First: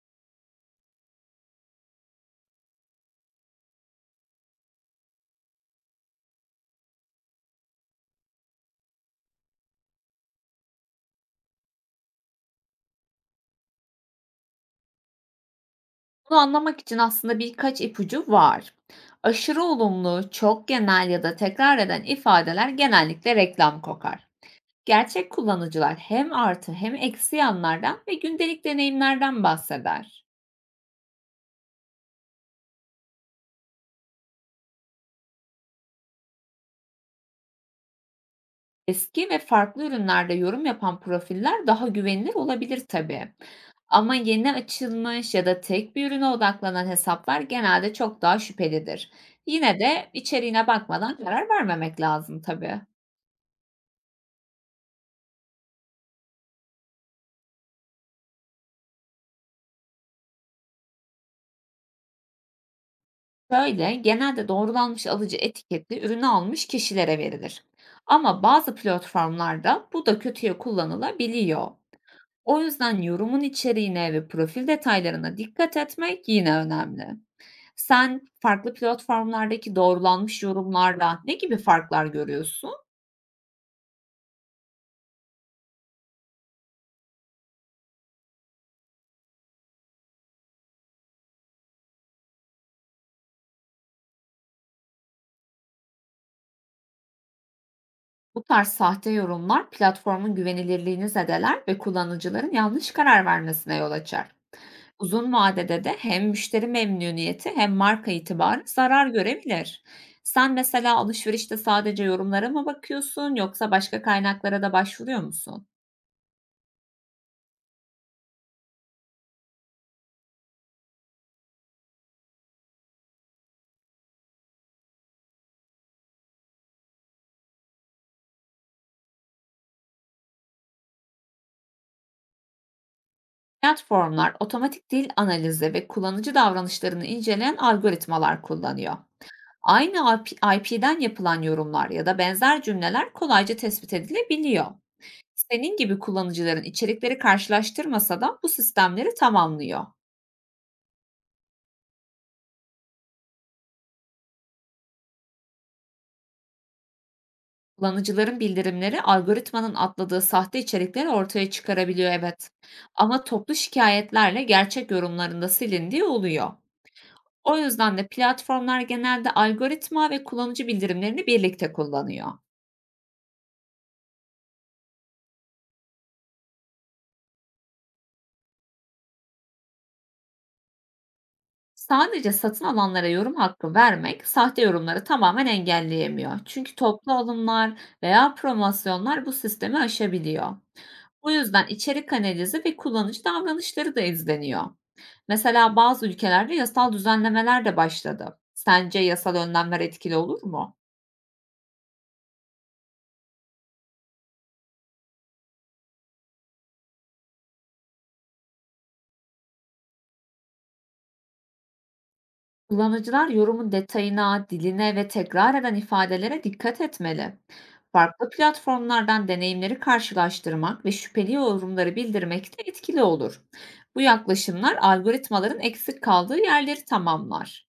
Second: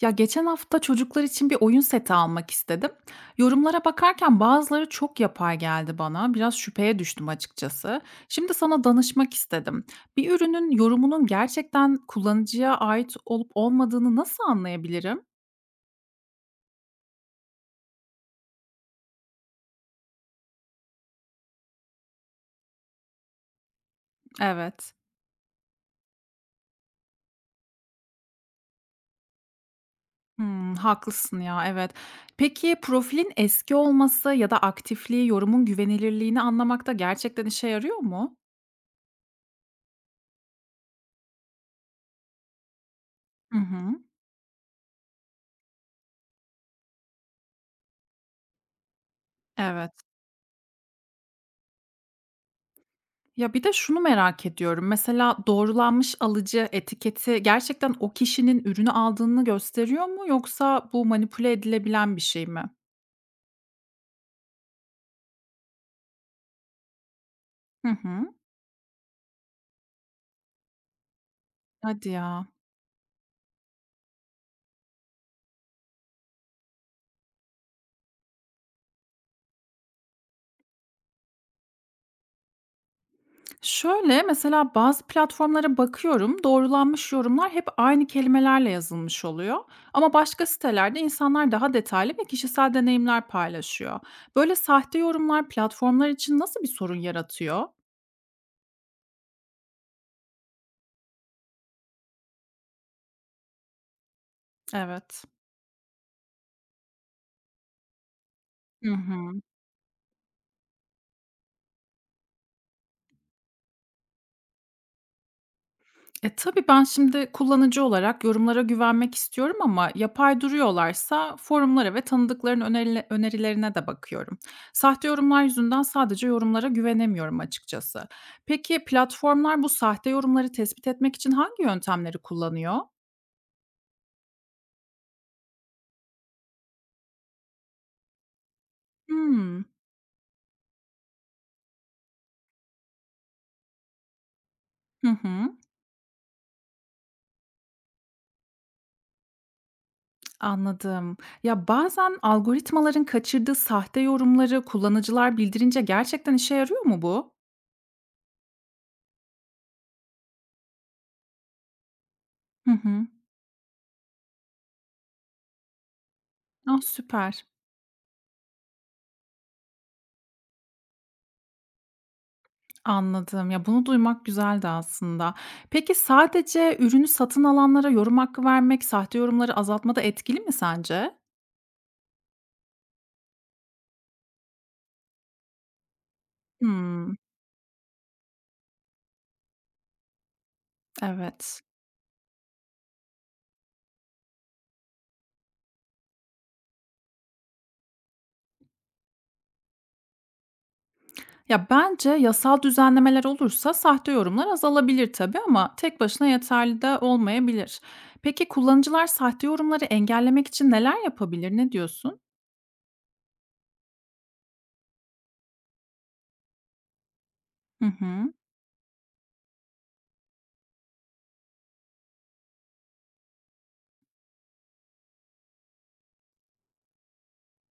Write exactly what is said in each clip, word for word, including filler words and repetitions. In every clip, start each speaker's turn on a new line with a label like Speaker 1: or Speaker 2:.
Speaker 1: Ya geçen hafta çocuklar için bir oyun seti almak istedim. Yorumlara bakarken bazıları çok yapay geldi bana. Biraz şüpheye düştüm açıkçası. Şimdi sana danışmak istedim. Bir ürünün yorumunun gerçekten kullanıcıya ait olup olmadığını nasıl anlayabilirim?
Speaker 2: Bunu anlamak için aslında birkaç ipucu var. Aşırı olumlu, çok genel ya da tekrar eden ifadeler genellikle reklam kokar.
Speaker 1: Evet.
Speaker 2: Gerçek kullanıcılar hem artı hem eksi yanlardan ve gündelik deneyimlerden bahseder.
Speaker 1: Hmm, haklısın ya, evet. Peki profilin eski olması ya da aktifliği yorumun güvenilirliğini anlamakta gerçekten işe yarıyor mu?
Speaker 2: Eski ve farklı ürünlerde yorum yapan profiller daha güvenilir olabilir tabii.
Speaker 1: Hı hı.
Speaker 2: Ama yeni açılmış ya da tek bir ürüne odaklanan hesaplar genelde çok daha şüphelidir. Yine
Speaker 1: Evet.
Speaker 2: de içeriğine bakmadan karar vermemek lazım tabii.
Speaker 1: Ya, bir de şunu merak ediyorum. Mesela doğrulanmış alıcı etiketi gerçekten o kişinin ürünü aldığını gösteriyor mu yoksa bu manipüle edilebilen bir şey mi?
Speaker 2: Şöyle, genelde doğrulanmış alıcı etiketli ürünü almış kişilere verilir.
Speaker 1: Hı hı.
Speaker 2: Ama bazı platformlarda bu da kötüye kullanılabiliyor.
Speaker 1: Hadi ya.
Speaker 2: O yüzden yorumun içeriğine ve profil detaylarına dikkat etmek yine önemli. Sen farklı platformlardaki doğrulanmış yorumlarla ne gibi farklar görüyorsun?
Speaker 1: Şöyle, mesela bazı platformlara bakıyorum, doğrulanmış yorumlar hep aynı kelimelerle yazılmış oluyor ama başka sitelerde insanlar daha detaylı ve kişisel deneyimler paylaşıyor. Böyle sahte yorumlar platformlar için nasıl bir sorun yaratıyor?
Speaker 2: Bu tarz sahte yorumlar platformun güvenilirliğini zedeler ve kullanıcıların yanlış karar vermesine yol açar.
Speaker 1: Evet.
Speaker 2: Uzun vadede de hem müşteri memnuniyeti hem marka itibarı
Speaker 1: Hı
Speaker 2: zarar
Speaker 1: hı.
Speaker 2: görebilir. Sen mesela alışverişte sadece yorumlara mı bakıyorsun yoksa başka kaynaklara da başvuruyor musun?
Speaker 1: E, tabii ben şimdi kullanıcı olarak yorumlara güvenmek istiyorum ama yapay duruyorlarsa forumlara ve tanıdıkların önerile- önerilerine de bakıyorum. Sahte yorumlar yüzünden sadece yorumlara güvenemiyorum açıkçası. Peki platformlar bu sahte yorumları tespit etmek için hangi yöntemleri kullanıyor?
Speaker 2: Platformlar otomatik dil analizi ve kullanıcı davranışlarını inceleyen algoritmalar kullanıyor.
Speaker 1: Hmm.
Speaker 2: Aynı I P'den yapılan yorumlar ya da benzer cümleler kolayca tespit edilebiliyor.
Speaker 1: Hı hı,
Speaker 2: Senin gibi kullanıcıların içerikleri karşılaştırmasa da bu sistemleri tamamlıyor.
Speaker 1: anladım. Ya bazen algoritmaların kaçırdığı sahte yorumları kullanıcılar bildirince gerçekten işe yarıyor mu bu?
Speaker 2: Kullanıcıların bildirimleri algoritmanın atladığı sahte içerikleri ortaya çıkarabiliyor, evet.
Speaker 1: Hı hı.
Speaker 2: Ama toplu şikayetlerle gerçek yorumlarında silindiği oluyor.
Speaker 1: Ah süper.
Speaker 2: O yüzden de platformlar genelde algoritma ve kullanıcı bildirimlerini birlikte kullanıyor.
Speaker 1: Anladım. Ya, bunu duymak güzeldi aslında. Peki sadece ürünü satın alanlara yorum hakkı vermek sahte yorumları azaltmada etkili mi sence?
Speaker 2: Sadece satın alanlara yorum hakkı vermek sahte yorumları tamamen engelleyemiyor. Çünkü toplu
Speaker 1: Hımm,
Speaker 2: alımlar veya promosyonlar bu sistemi aşabiliyor. Bu
Speaker 1: evet.
Speaker 2: yüzden içerik analizi ve kullanıcı davranışları da izleniyor. Mesela bazı ülkelerde yasal düzenlemeler de başladı. Sence yasal önlemler etkili olur mu?
Speaker 1: Ya, bence yasal düzenlemeler olursa sahte yorumlar azalabilir tabii ama tek başına yeterli de olmayabilir. Peki kullanıcılar sahte yorumları engellemek için neler yapabilir? Ne diyorsun?
Speaker 2: Kullanıcılar yorumun detayına, diline ve tekrar eden ifadelere dikkat etmeli.
Speaker 1: Hı
Speaker 2: Farklı
Speaker 1: hı.
Speaker 2: platformlardan deneyimleri karşılaştırmak ve şüpheli yorumları bildirmek de etkili olur. Bu yaklaşımlar algoritmaların eksik kaldığı yerleri tamamlar.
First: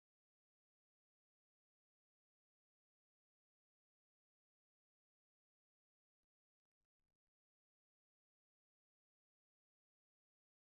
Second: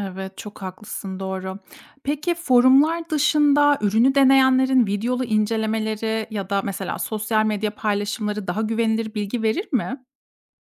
Speaker 1: Evet, çok haklısın, doğru. Peki forumlar dışında ürünü deneyenlerin videolu incelemeleri ya da mesela sosyal medya paylaşımları daha güvenilir bilgi verir mi?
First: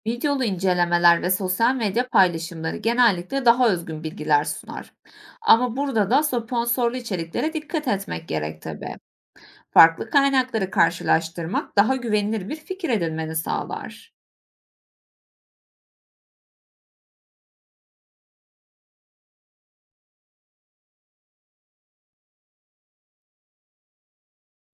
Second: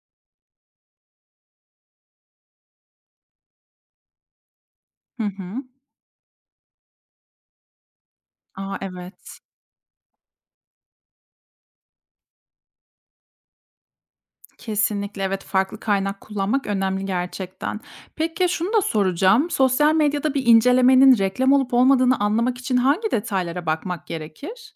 Speaker 2: Videolu incelemeler ve sosyal medya paylaşımları genellikle daha özgün bilgiler sunar.
Speaker 1: Hı hı.
Speaker 2: Ama burada da sponsorlu içeriklere dikkat etmek gerek
Speaker 1: A,
Speaker 2: tabii.
Speaker 1: evet.
Speaker 2: Farklı kaynakları karşılaştırmak daha güvenilir bir fikir edinmeni sağlar.
Speaker 1: Kesinlikle evet, farklı kaynak kullanmak önemli gerçekten. Peki şunu da soracağım. Sosyal medyada bir incelemenin reklam olup olmadığını anlamak için hangi detaylara bakmak gerekir?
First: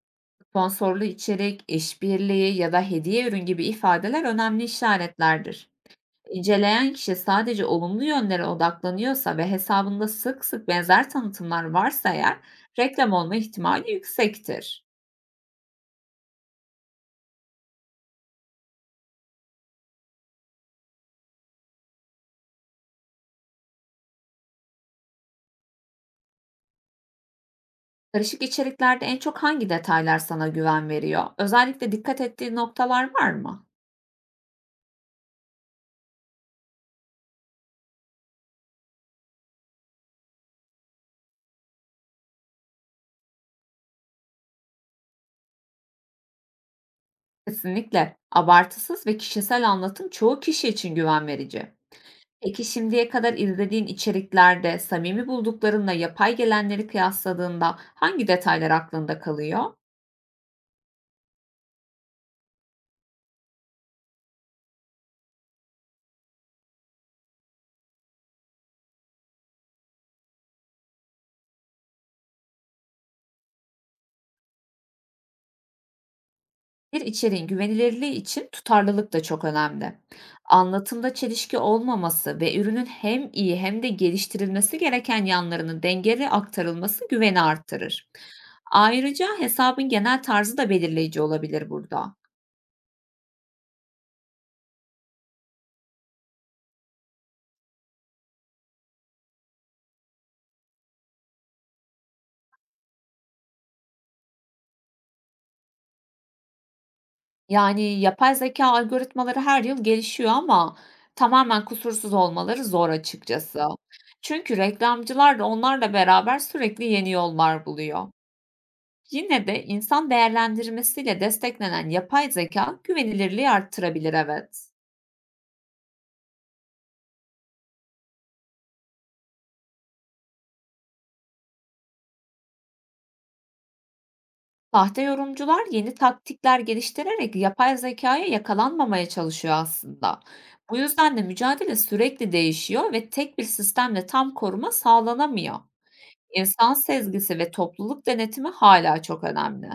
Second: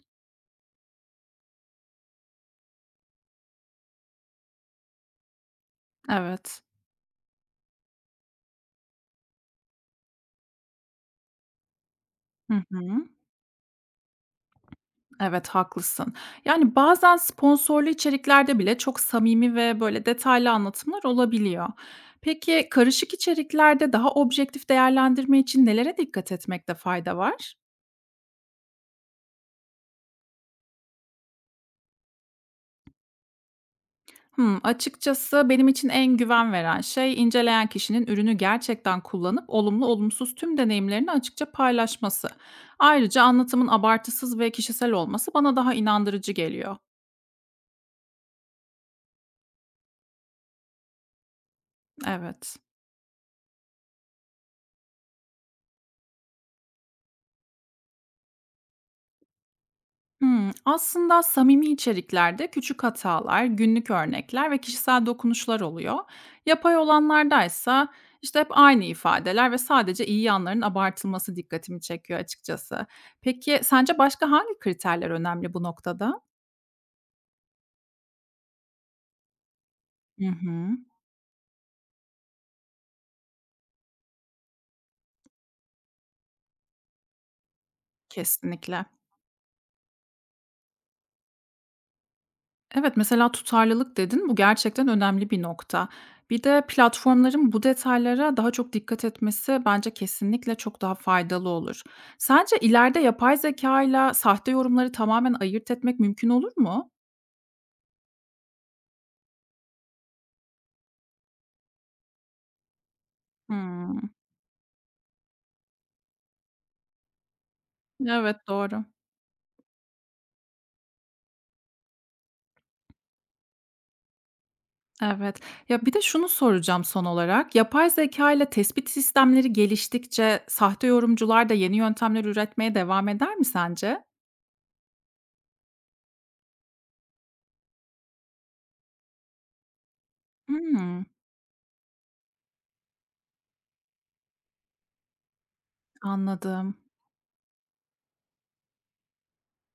Speaker 2: Sponsorlu içerik, işbirliği ya da hediye ürün gibi ifadeler önemli işaretlerdir.
Speaker 1: Evet.
Speaker 2: İnceleyen kişi sadece olumlu yönlere odaklanıyorsa ve hesabında sık sık benzer tanıtımlar varsa eğer
Speaker 1: Hı hı.
Speaker 2: reklam olma ihtimali yüksektir.
Speaker 1: Evet, haklısın. Yani bazen sponsorlu içeriklerde bile çok samimi ve böyle detaylı anlatımlar olabiliyor. Peki karışık içeriklerde daha objektif değerlendirme için nelere dikkat etmekte fayda var?
Speaker 2: Karışık içeriklerde en çok hangi detaylar sana güven veriyor? Özellikle dikkat ettiğin noktalar var mı?
Speaker 1: Hmm, açıkçası benim için en güven veren şey inceleyen kişinin ürünü gerçekten kullanıp olumlu olumsuz tüm deneyimlerini açıkça paylaşması. Ayrıca anlatımın abartısız ve kişisel olması bana daha inandırıcı geliyor.
Speaker 2: Kesinlikle. Abartısız ve kişisel anlatım çoğu kişi için güven verici.
Speaker 1: Evet.
Speaker 2: Peki şimdiye kadar izlediğin içeriklerde samimi bulduklarınla yapay gelenleri kıyasladığında hangi detaylar aklında kalıyor?
Speaker 1: Hımm. Aslında samimi içeriklerde küçük hatalar, günlük örnekler ve kişisel dokunuşlar oluyor. Yapay olanlardaysa, işte, hep aynı ifadeler ve sadece iyi yanların abartılması dikkatimi çekiyor açıkçası. Peki sence başka hangi kriterler önemli bu noktada?
Speaker 2: Bir içeriğin güvenilirliği için tutarlılık da çok önemli.
Speaker 1: Hı hı.
Speaker 2: Anlatımda çelişki olmaması ve ürünün hem iyi hem de geliştirilmesi gereken yanlarının dengeli aktarılması güveni arttırır.
Speaker 1: Kesinlikle.
Speaker 2: Ayrıca hesabın genel tarzı da belirleyici olabilir burada.
Speaker 1: Evet, mesela tutarlılık dedin. Bu gerçekten önemli bir nokta. Bir de platformların bu detaylara daha çok dikkat etmesi bence kesinlikle çok daha faydalı olur. Sence ileride yapay zeka ile sahte yorumları tamamen ayırt etmek mümkün olur mu?
Speaker 2: Yani, yapay zeka algoritmaları her yıl gelişiyor ama tamamen kusursuz olmaları zor açıkçası.
Speaker 1: Hımm.
Speaker 2: Çünkü reklamcılar da onlarla beraber sürekli yeni yollar buluyor.
Speaker 1: Evet, doğru.
Speaker 2: Yine de insan değerlendirmesiyle desteklenen yapay zeka güvenilirliği arttırabilir, evet.
Speaker 1: Evet. Ya, bir de şunu soracağım son olarak. Yapay zeka ile tespit sistemleri geliştikçe sahte yorumcular da yeni yöntemler üretmeye devam eder mi sence?
Speaker 2: Sahte yorumcular yeni taktikler geliştirerek yapay zekaya yakalanmamaya çalışıyor aslında. Bu
Speaker 1: Hımm,
Speaker 2: yüzden de mücadele sürekli değişiyor ve tek bir sistemle tam koruma sağlanamıyor. İnsan
Speaker 1: anladım.
Speaker 2: sezgisi ve topluluk denetimi hâlâ çok önemli.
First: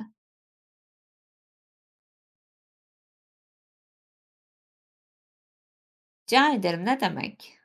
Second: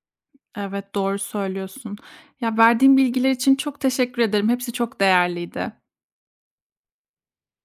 Speaker 1: Evet, doğru söylüyorsun. Ya, verdiğin bilgiler için çok teşekkür ederim. Hepsi çok değerliydi.
Speaker 2: Rica ederim, ne demek.